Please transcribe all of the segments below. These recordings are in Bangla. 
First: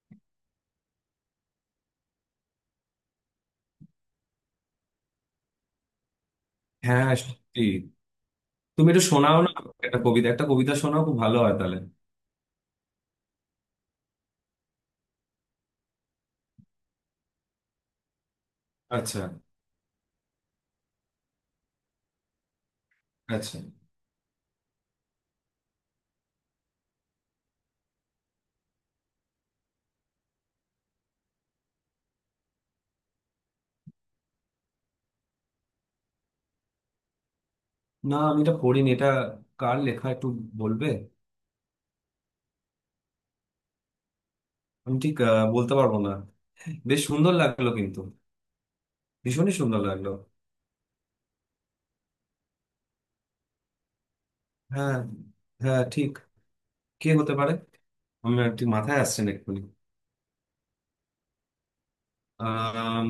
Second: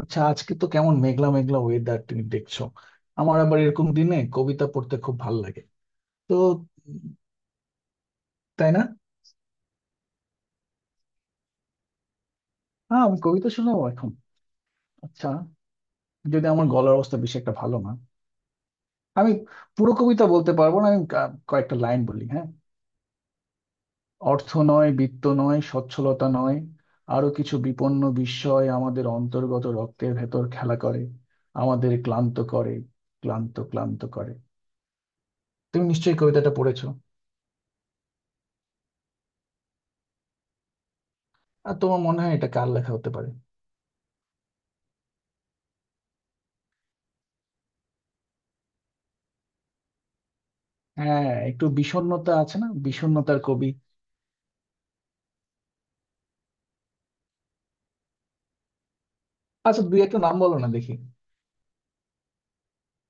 আচ্ছা, আজকে তো কেমন মেঘলা মেঘলা ওয়েদার, তুমি দেখছো? আমার আবার এরকম দিনে কবিতা পড়তে খুব ভালো লাগে, তো। হ্যাঁ, সত্যি। তাই না? তুমি এটা শোনাও না। একটা কবিতা, একটা কবিতা শোনাও, খুব ভালো হয় তাহলে। হ্যাঁ, আমি কবিতা শোনাবো এখন। আচ্ছা, যদি আমার গলার অবস্থা বেশি একটা ভালো না। আচ্ছা। আমি পুরো কবিতা বলতে পারবো না, আমি কয়েকটা লাইন বলি, হ্যাঁ। আচ্ছা, অর্থ নয়, বিত্ত নয়, সচ্ছলতা নয়, আরো কিছু বিপন্ন বিস্ময় আমাদের অন্তর্গত রক্তের ভেতর খেলা করে, আমাদের ক্লান্ত করে, ক্লান্ত ক্লান্ত করে। তুমি নিশ্চয়ই কবিতাটা পড়েছো? না, আমি এটা পড়িনি এটা। কার লেখা একটু বলবে? আর তোমার মনে হয় এটা কার লেখা হতে পারে? আমি ঠিক বলতে পারবো না। বেশ সুন্দর লাগলো কিন্তু। ভীষণই সুন্দর লাগলো। হ্যাঁ, একটু বিষণ্ণতা আছে না, বিষণ্ণতার কবি। হ্যাঁ। হ্যাঁ, ঠিক। কে হতে পারে? আমার ঠিক মাথায় আসছে না এক্ষুনি। আচ্ছা, দুই একটা নাম বলো না দেখি। আম,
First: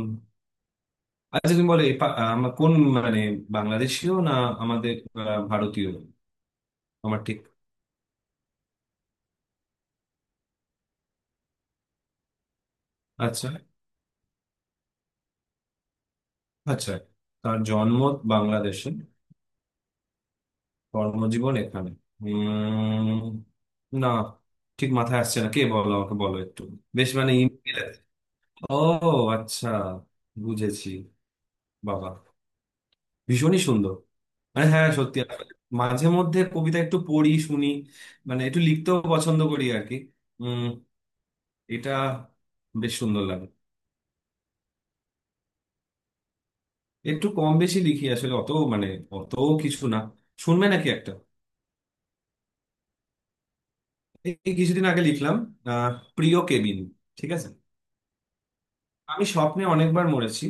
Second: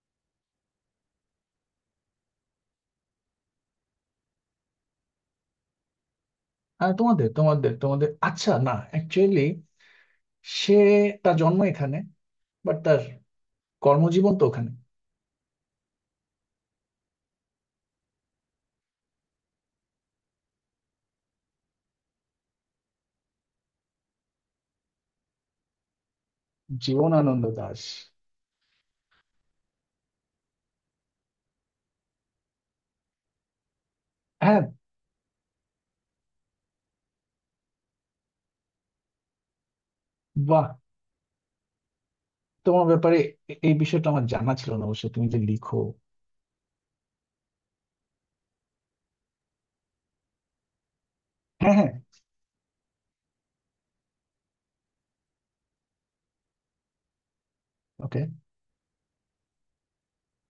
আচ্ছা, তুমি বলে আমার কোন মানে, বাংলাদেশীয় না আমাদের ভারতীয়? হ্যাঁ, আমার তোমাদের ঠিক। তোমাদের তোমাদের আচ্ছা, না, অ্যাকচুয়ালি সে, তার জন্ম এখানে, বাট তার আচ্ছা। কর্মজীবন তো ওখানে। আচ্ছা, তার জন্ম বাংলাদেশে, কর্মজীবন এখানে। উম, না, ঠিক মাথায় আসছে না। কে বলো, আমাকে বলো একটু। বেশ, মানে জীবনানন্দ ইমেল। দাশ। ও, আচ্ছা, বুঝেছি। বাবা, ভীষণই সুন্দর। হ্যাঁ। মানে হ্যাঁ, সত্যি, আসলে মাঝে মধ্যে কবিতা একটু পড়ি, শুনি। মানে একটু লিখতেও পছন্দ করি আর কি। উম। বাহ, এটা তোমার বেশ ব্যাপারে সুন্দর লাগে। এই বিষয়টা আমার জানা ছিল না, অবশ্য তুমি যে লিখো। একটু কম বেশি লিখি আসলে, অত মানে অত কিছু না। শুনবে নাকি একটা? হ্যাঁ, হ্যাঁ। এই কিছুদিন আগে লিখলাম। আহ, প্রিয় কেবিন। ঠিক আছে। ওকে। আমি স্বপ্নে অনেকবার মরেছি,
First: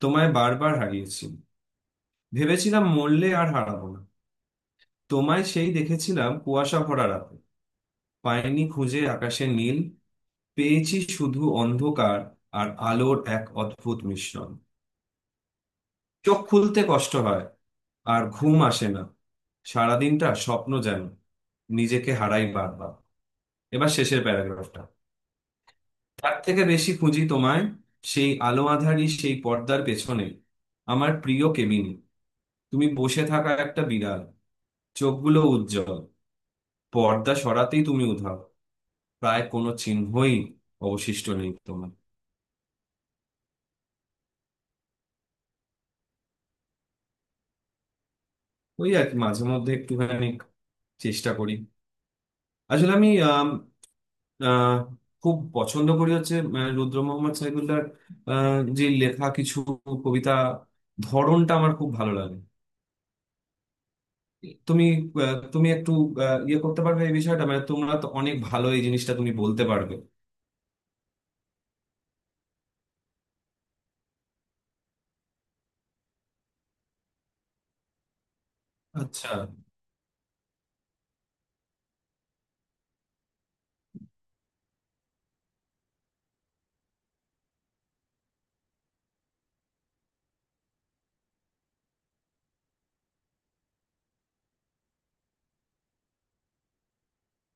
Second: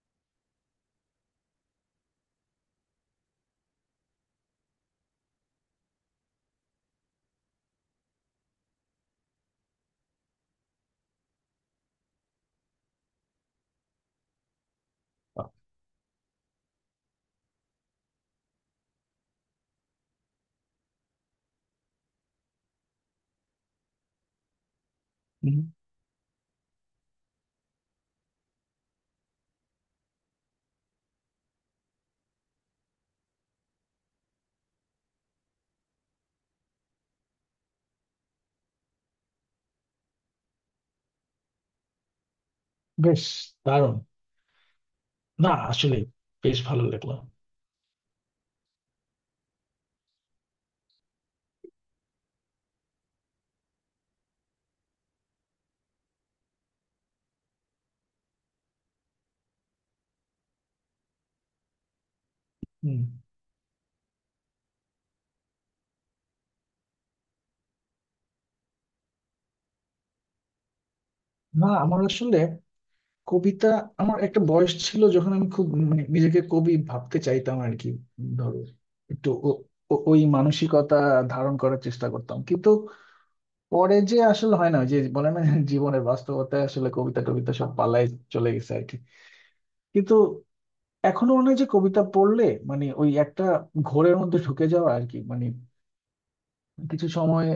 তোমায় বারবার হারিয়েছি। ভেবেছিলাম মরলে আর হারাবো না। তোমায় সেই দেখেছিলাম কুয়াশা ভরা রাতে। পাইনি খুঁজে আকাশে নীল, পেয়েছি শুধু অন্ধকার আর আলোর এক অদ্ভুত মিশ্রণ। চোখ খুলতে কষ্ট হয়, আর ঘুম আসে না। সারাদিনটা স্বপ্ন যেন, নিজেকে হারাই বারবার। এবার শেষের প্যারাগ্রাফটা। তার থেকে বেশি খুঁজি তোমায়, সেই আলো আঁধারি, সেই পর্দার পেছনে, আমার প্রিয় কেবিনে। তুমি বসে থাকা একটা বিড়াল, চোখগুলো উজ্জ্বল। পর্দা সরাতেই তুমি উধাও, প্রায় কোনো চিহ্নই অবশিষ্ট নেই তোমার। বেশ, দারুণ। না আসলে, বেশ ভালো লাগলো। ওই আর কি, মাঝে মধ্যে একটুখানি চেষ্টা করি। আসলে আমি আহ, খুব পছন্দ করি হচ্ছে রুদ্র মোহাম্মদ সাইফুল্লাহর যে লেখা, কিছু কবিতা ধরনটা আমার খুব ভালো লাগে। হম। তুমি তুমি একটু ইয়ে করতে পারবে এই বিষয়টা, মানে তোমরা তো অনেক ভালো, এই জিনিসটা তুমি বলতে পারবে। না আমার আসলে কবিতা, আমার একটা বয়স ছিল যখন আমি খুব, মানে নিজেকে কবি ভাবতে চাইতাম আর কি। ধরো, একটু আচ্ছা। ওই মানসিকতা ধারণ করার চেষ্টা করতাম, কিন্তু পরে যে আসলে হয় না। ওই যে বলে না জীবনের বাস্তবতায় আসলে কবিতা টবিতা সব পালায়, চলে গেছে আর কি। কিন্তু এখনো মনে হয় যে কবিতা পড়লে, মানে ওই একটা ঘোরের মধ্যে ঢুকে যাওয়া আর কি, মানে কিছু সময়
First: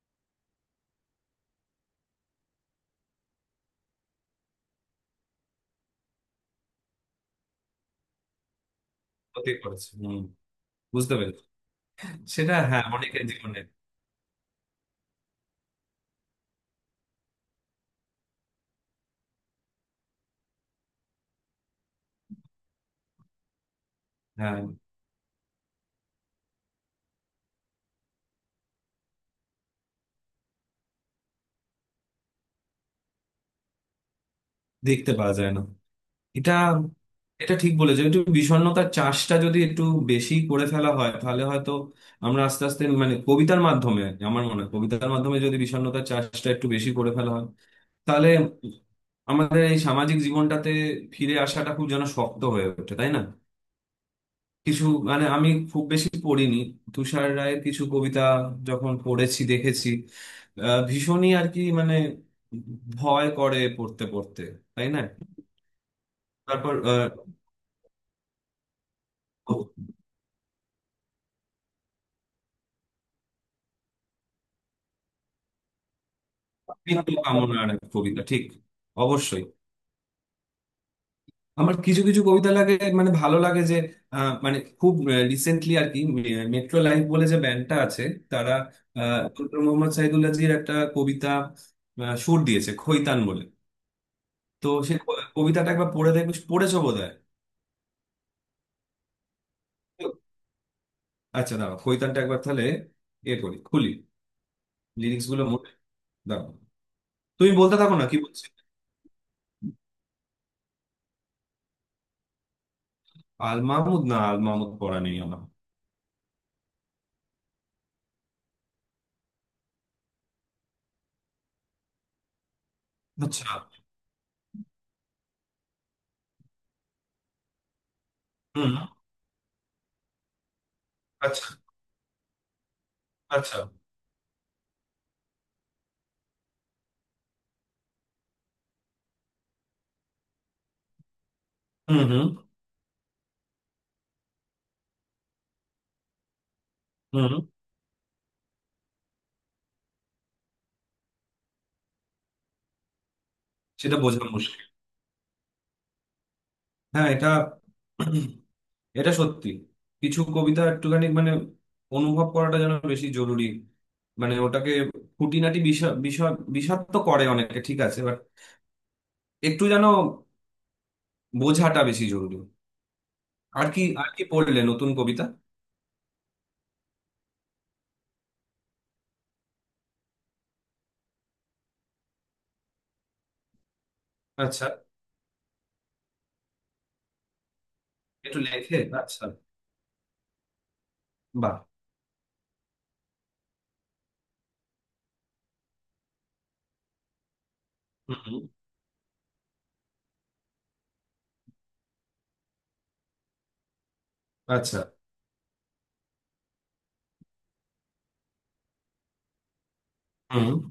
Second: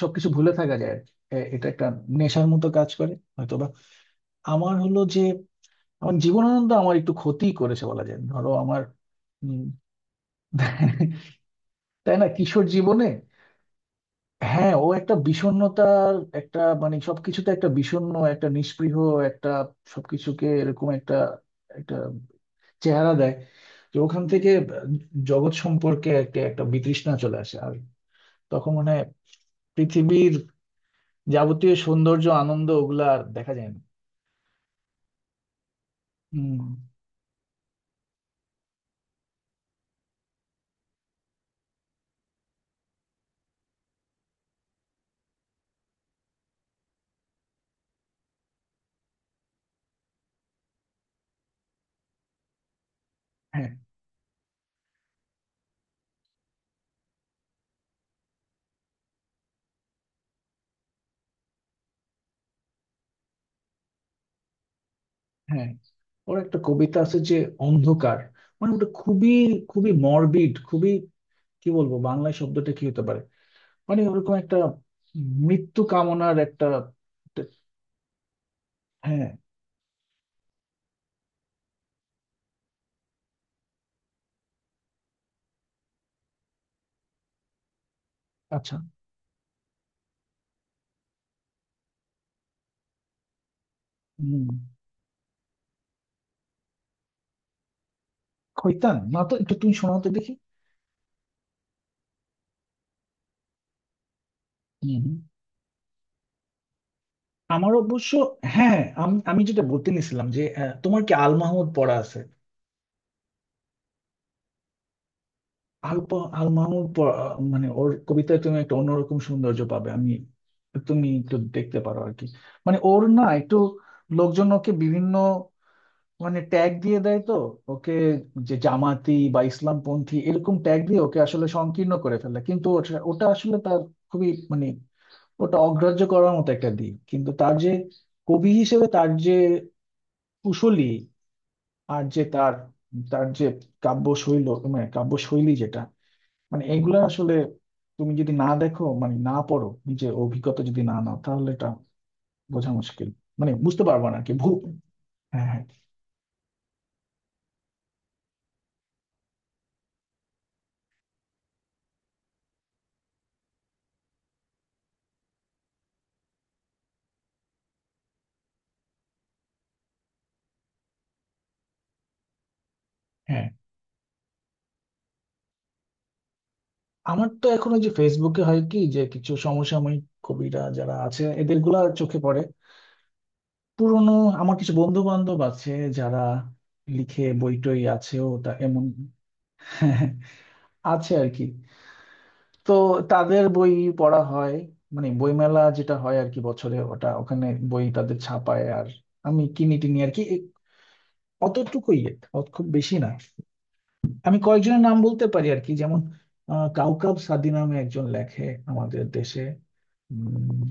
সবকিছু ভুলে থাকা যায় আর কি। এটা একটা নেশার মতো কাজ করে হয়তোবা। আমার হলো যে, এখন জীবনানন্দ আমার একটু ক্ষতি করেছে বলা যায়, ধরো আমার। হতে উম, করেছে, হম, বুঝতে পেরেছি। তাই না, সেটা, কিশোর হ্যাঁ, জীবনে। অনেকের জীবনে। হ্যাঁ, ও একটা বিষণ্ণতার, একটা মানে সবকিছুতে একটা বিষণ্ণ, একটা নিস্পৃহ, একটা সবকিছুকে এরকম একটা একটা চেহারা দেয়, যে ওখান থেকে হ্যাঁ। জগৎ সম্পর্কে একটা একটা বিতৃষ্ণা চলে আসে। আর তখন মানে পৃথিবীর যাবতীয় সৌন্দর্য আনন্দ ওগুলা আর দেখা যায় না। দেখতে পাওয়া যায় না। এটা, এটা ঠিক বলেছো, একটু বিষণ্ণতার চাষটা যদি একটু বেশি করে ফেলা হয় তাহলে হয়তো আমরা আস্তে আস্তে মানে কবিতার মাধ্যমে, আমার মনে হয় কবিতার মাধ্যমে যদি বিষণ্ণতার চাষটা একটু বেশি করে ফেলা হয় তাহলে আমাদের এই সামাজিক জীবনটাতে ফিরে আসাটা খুব যেন শক্ত হয়ে ওঠে, তাই না? হম। কিছু, মানে আমি খুব বেশি পড়িনি, তুষার রায়ের কিছু কবিতা যখন পড়েছি দেখেছি ভীষণই আর কি, মানে ভয় করে পড়তে পড়তে, তাই না? হ্যাঁ, ওর একটা তারপর কবিতা আছে যে অন্ধকার, মানে ওটা খুবই, আহ, খুবই মরবিড, খুবই, কি বলবো, বাংলায় শব্দটা কি হতে পারে, মানে ওরকম একটা মৃত্যু কামনার একটা মৃত্যু একটা-। কামনার এক কবিতা, ঠিক, হ্যাঁ। অবশ্যই। আমার কিছু কিছু কবিতা লাগে, মানে ভালো লাগে যে মানে খুব রিসেন্টলি আর কি, মেট্রো লাইফ বলে যে ব্যান্ডটা আছে, তারা আচ্ছা। ডক্টর মোহাম্মদ সাইদুল্লাহজির একটা কবিতা সুর দিয়েছে, খৈতান বলে। হম। তো সে কবিতাটা একবার পড়ে দেখবে, পড়েছো বোধহয়। খৈতান, না তো, একটু তুমি শোনাতে দেখি। আচ্ছা, দাঁড়াও, খৈতানটা একবার তাহলে এ করি, খুলি। হম। লিরিক্স গুলো মোট, দাঁড়াও। তুমি আমার বলতে থাকো না, অবশ্য, কি বলছি। হ্যাঁ, আমি আমি যেটা বলতে নিছিলাম যে তোমার কি আল মাহমুদ পড়া আছে? আল মাহমুদ, না, আল মাহমুদ পড়া নেই আমার। আল মাহমুদ মানে ওর কবিতায় তুমি একটা অন্যরকম সৌন্দর্য পাবে আমি, তুমি একটু দেখতে পারো আর কি। মানে ওর না আচ্ছা। একটু, লোকজন ওকে বিভিন্ন মানে ট্যাগ দিয়ে দেয় তো ওকে, যে হুম। জামাতি বা ইসলামপন্থী এরকম ট্যাগ দিয়ে ওকে আচ্ছা। আসলে সংকীর্ণ করে ফেলে, কিন্তু ওটা ওটা আসলে আচ্ছা। তার খুবই মানে, ওটা অগ্রাহ্য করার মতো একটা দিক, কিন্তু তার যে কবি হিসেবে তার যে কুশলী, হুম। আর যে হুম। তার, তার যে কাব্য শৈল, মানে কাব্য শৈলী যেটা, মানে এইগুলো আসলে হুম। তুমি যদি না দেখো, মানে না পড়ো, নিজে অভিজ্ঞতা যদি না নাও, তাহলে এটা বোঝা মুশকিল, মানে বুঝতে সেটা পারবো না বোঝা আর কি। ভুল। মুশকিল। হ্যাঁ, হ্যাঁ, হ্যাঁ, এটা এটা সত্যি। কিছু কবিতা একটুখানি মানে অনুভব করাটা যেন বেশি জরুরি। মানে ওটাকে খুঁটিনাটি বিষয় বিষয় বিষাদ তো করে অনেকে, ঠিক আছে, বাট একটু যেন বোঝাটা বেশি জরুরি। হ্যাঁ। আর কি, আর কি পড়লে নতুন কবিতা? আমার তো এখন ওই যে ফেসবুকে হয় কি, যে কিছু সমসাময়িক কবিরা যারা আছে এদের গুলা চোখে পড়ে। পুরনো, আমার আচ্ছা। কিছু বন্ধু বান্ধব আছে যারা লিখে, বই টই আছেও একটু তা লেখে। এমন, আচ্ছা। আছে আর কি। বাহ। তো তাদের বই পড়া হয়, মানে বইমেলা যেটা হয় আর কি বছরে, ওটা ওখানে বই তাদের হুম। ছাপায়, আর আমি কিনি টিনি আর কি, অতটুকুই, অত খুব বেশি না। আমি আচ্ছা। কয়েকজনের নাম বলতে পারি আর কি, যেমন কাউকাব সাদি নামে একজন লেখে আমাদের দেশে। হুম। উম,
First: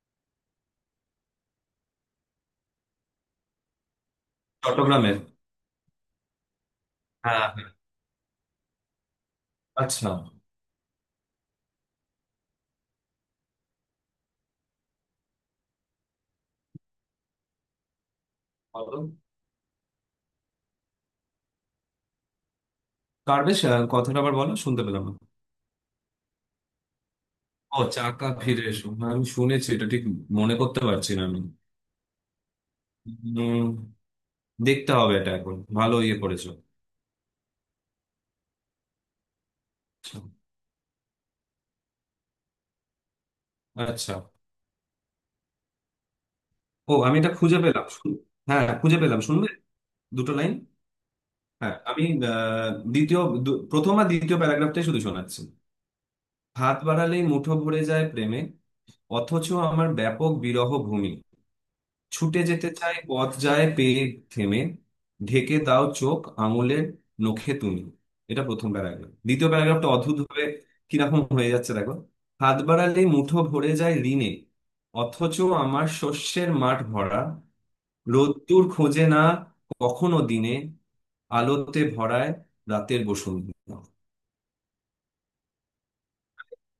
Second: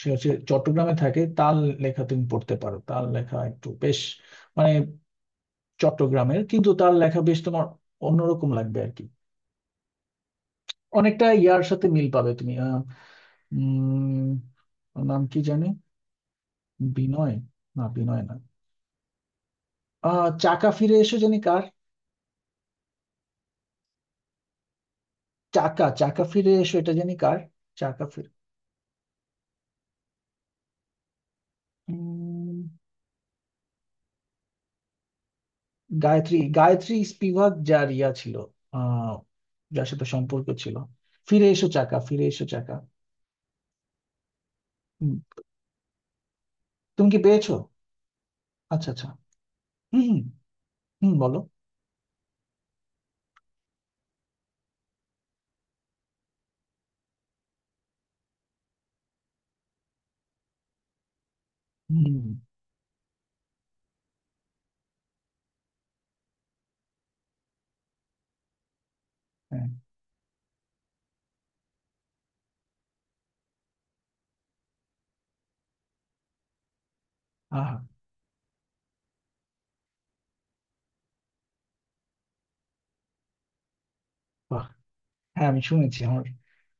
সে হচ্ছে চট্টগ্রামে থাকে, তার লেখা তুমি পড়তে পারো, তার লেখা একটু বেশ মানে, চট্টগ্রামের। চট্টগ্রামের কিন্তু তার লেখা বেশ হ্যাঁ, তোমার হ্যাঁ। অন্যরকম লাগবে আর কি, আচ্ছা। অনেকটা ইয়ার সাথে মিল পাবে তুমি। আহ, উম ওর নাম কি জানি, বিনয়, না বিনয় না। বলো। আহ, চাকা ফিরে এসো, জানি কার। কার? বেশ, কথাটা আবার বলো, শুনতে পেলাম না। চাকা চাকা ফিরে এসো, এটা জানি কার। ও, চাকা চাকা ফিরে, ফিরে এসো, হ্যাঁ, আমি শুনেছি এটা, ঠিক। মনে করতে পারছি না আমি। উম, দেখতে হবে এটা এখন, ভালো ইয়ে গায়ত্রী করেছো। গায়ত্রী স্পিভাক যার ইয়া ছিল, আহ, যার সাথে সম্পর্ক ছিল। ফিরে এসো চাকা, ফিরে এসো চাকা। আচ্ছা। হুম। ও, তুমি আমি কি এটা পেয়েছো? খুঁজে পেলাম, হ্যাঁ, আচ্ছা, খুঁজে আচ্ছা। পেলাম, শুনবে? হুম, হুম। দুটো লাইন। হুম, বলো। হ্যাঁ, আমি দ্বিতীয়, প্রথম আর দ্বিতীয় প্যারাগ্রাফটাই শুধু শোনাচ্ছি। হাত বাড়ালেই মুঠো ভরে যায় প্রেমে, অথচ আমার ব্যাপক বিরহ ভূমি। হুম। ছুটে যেতে চাই পথ, যায় পেয়ে থেমে। ঢেকে দাও চোখ আঙুলের নখে তুমি। এটা প্রথম প্যারাগ্রাফ। দ্বিতীয় হ্যাঁ। প্যারাগ্রাফটা অদ্ভুত ভাবে কিরকম হয়ে যাচ্ছে দেখো। হাত বাড়ালে মুঠো ভরে যায় ঋণে, অথচ আমার শস্যের মাঠ ভরা। আহা। রোদ্দুর খোঁজে না কখনো দিনে, আলোতে ভরায় রাতের বসন্ত। বাহ। হ্যাঁ, আমি শুনেছি আমার,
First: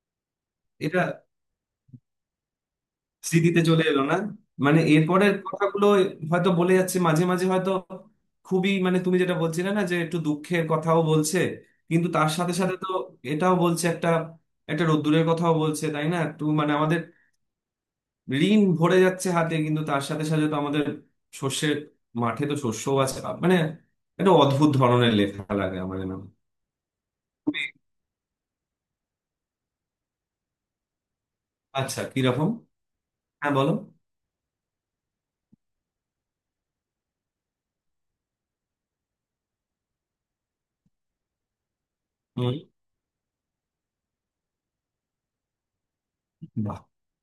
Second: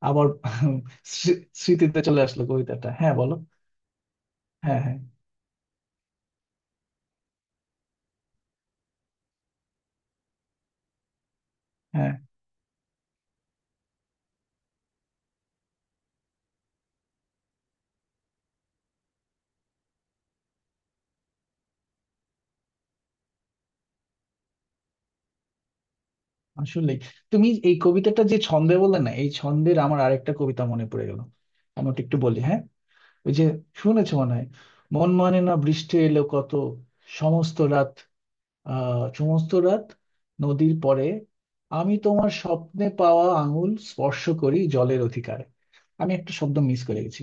আবার এটা স্মৃতিতে চলে আসলো কবিতাটা, হ্যাঁ বলো। স্মৃতিতে চলে এলো না। হ্যাঁ, মানে হ্যাঁ, এরপরের কথাগুলো হয়তো বলে যাচ্ছে, মাঝে মাঝে হয়তো খুবই, মানে তুমি যেটা বলছিলে না, যে একটু দুঃখের কথাও বলছে, কিন্তু হ্যাঁ। তার সাথে সাথে তো এটাও বলছে, একটা একটা রোদ্দুরের কথাও বলছে, তাই না? তো মানে আমাদের ঋণ ভরে যাচ্ছে হাতে, কিন্তু তার সাথে সাথে তো আমাদের শস্যের মাঠে তো শস্যও আছে। মানে একটা অদ্ভুত ধরনের লেখা লাগে আমার, নাম। আসলে তুমি এই কবিতাটা যে ছন্দে বললে না, এই ছন্দের আমার আরেকটা কবিতা মনে পড়ে গেল, আমি ওটা আচ্ছা, একটু বলি কিরকম? হ্যাঁ। ওই যে, হ্যাঁ, বলো। শুনেছো মনে হয়, মন মানে না, বৃষ্টি এলো কত, সমস্ত রাত, আহ, সমস্ত রাত নদীর পরে, আমি তোমার হম। স্বপ্নে পাওয়া আঙুল স্পর্শ করি জলের অধিকারে। আমি একটা শব্দ মিস বাহ। করে গেছি,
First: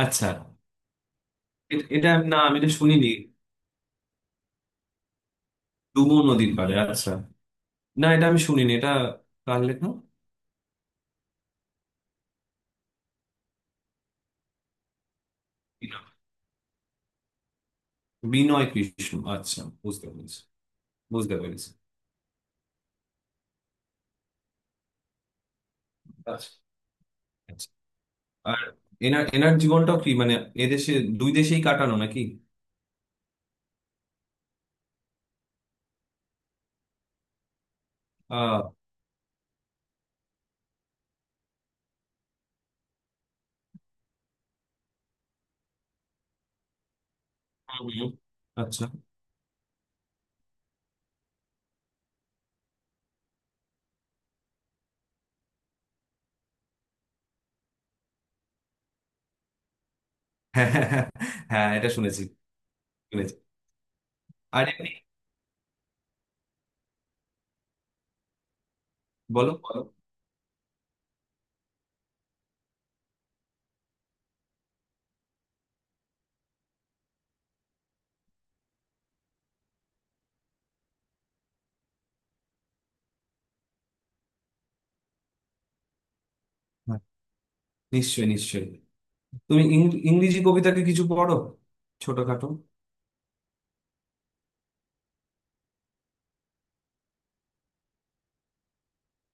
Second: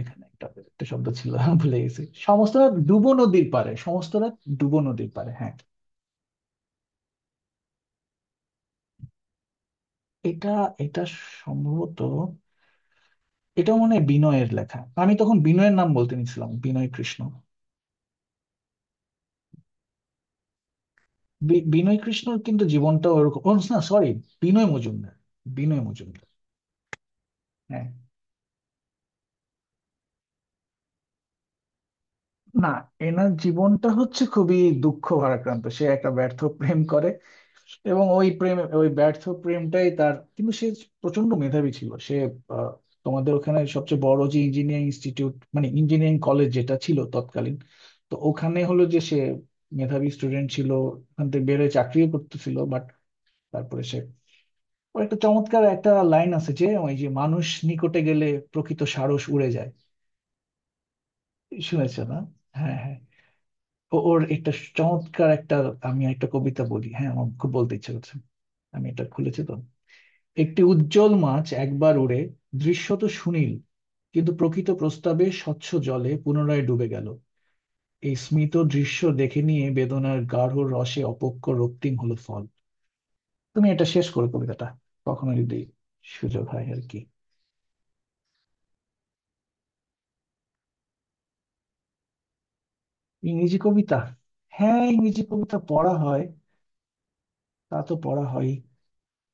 এখানে আচ্ছা। একটা একটা শব্দ ছিল ভুলে গেছি। এটা না, সমস্ত আমি এটা রাত শুনিনি। ডুবো নদীর পারে, সমস্ত রাত ডুবো নদীর পারে, হ্যাঁ। ডুমো নদীর পাড়ে, আচ্ছা। না, এটা আমি শুনিনি, এটা কার লেখা? এটা এটা সম্ভবত, এটা মনে হয় বিনয়ের লেখা। আমি তখন বিনয়ের নাম বলতে নিছিলাম, বিনয় কৃষ্ণ। বিনয় কৃষ্ণ, আচ্ছা, বুঝতে পেরেছি, বুঝতে পেরেছি। বিনয় কৃষ্ণর কিন্তু জীবনটা ওরকম ও না, সরি, বিনয় মজুমদার, বিনয় মজুমদার। আচ্ছা। আচ্ছা। হ্যাঁ। আর এনার এনার জীবনটাও কি মানে এদেশে, দুই দেশেই কাটানো নাকি? না, এনার জীবনটা হচ্ছে খুবই দুঃখ ভারাক্রান্ত। সে একটা ব্যর্থ প্রেম করে, এবং ওই প্রেম আহ। ওই ব্যর্থ প্রেমটাই তার, কিন্তু সে প্রচন্ড মেধাবী ছিল সে। আহ, তোমাদের ওখানে সবচেয়ে বড় যে ইঞ্জিনিয়ারিং ইনস্টিটিউট, মানে ইঞ্জিনিয়ারিং কলেজ যেটা ছিল তৎকালীন, হুম, হুম। তো ওখানে হলো আচ্ছা। যে সে মেধাবী স্টুডেন্ট ছিল। ওখান থেকে বেরোয়, চাকরিও করতেছিল, বাট তারপরে সে, ও একটা চমৎকার একটা লাইন আছে যে, ওই যে মানুষ নিকটে গেলে প্রকৃত সারস উড়ে যায়। হ্যাঁ, হ্যাঁ, হ্যাঁ। হ্যাঁ, এটা শুনেছো না? শুনেছি। হ্যাঁ, হ্যাঁ। শুনেছি। ওর একটা আর এমনি? চমৎকার একটা, আমি একটা কবিতা বলি হ্যাঁ, আমার খুব বলতে ইচ্ছে করছে, আমি এটা খুলেছি বলো, তো। বলো। একটি উজ্জ্বল মাছ একবার উড়ে দৃশ্যত সুনীল, কিন্তু প্রকৃত প্রস্তাবে স্বচ্ছ জলে পুনরায় ডুবে গেল। এই স্মিত দৃশ্য দেখে নিয়ে বেদনার গাঢ় রসে অপক্ষ রক্তিম হলো ফল। তুমি এটা শেষ করো কবিতাটা কখনো, যদি সুযোগ হয় আর কি। হ্যাঁ, নিশ্চয়ই, নিশ্চয়ই। তুমি ইংরেজি কবিতাকে কিছু পড়ো, ছোটখাটো? ইংরেজি কবিতা, হ্যাঁ ইংরেজি কবিতা পড়া হয়, তা তো পড়া হয়।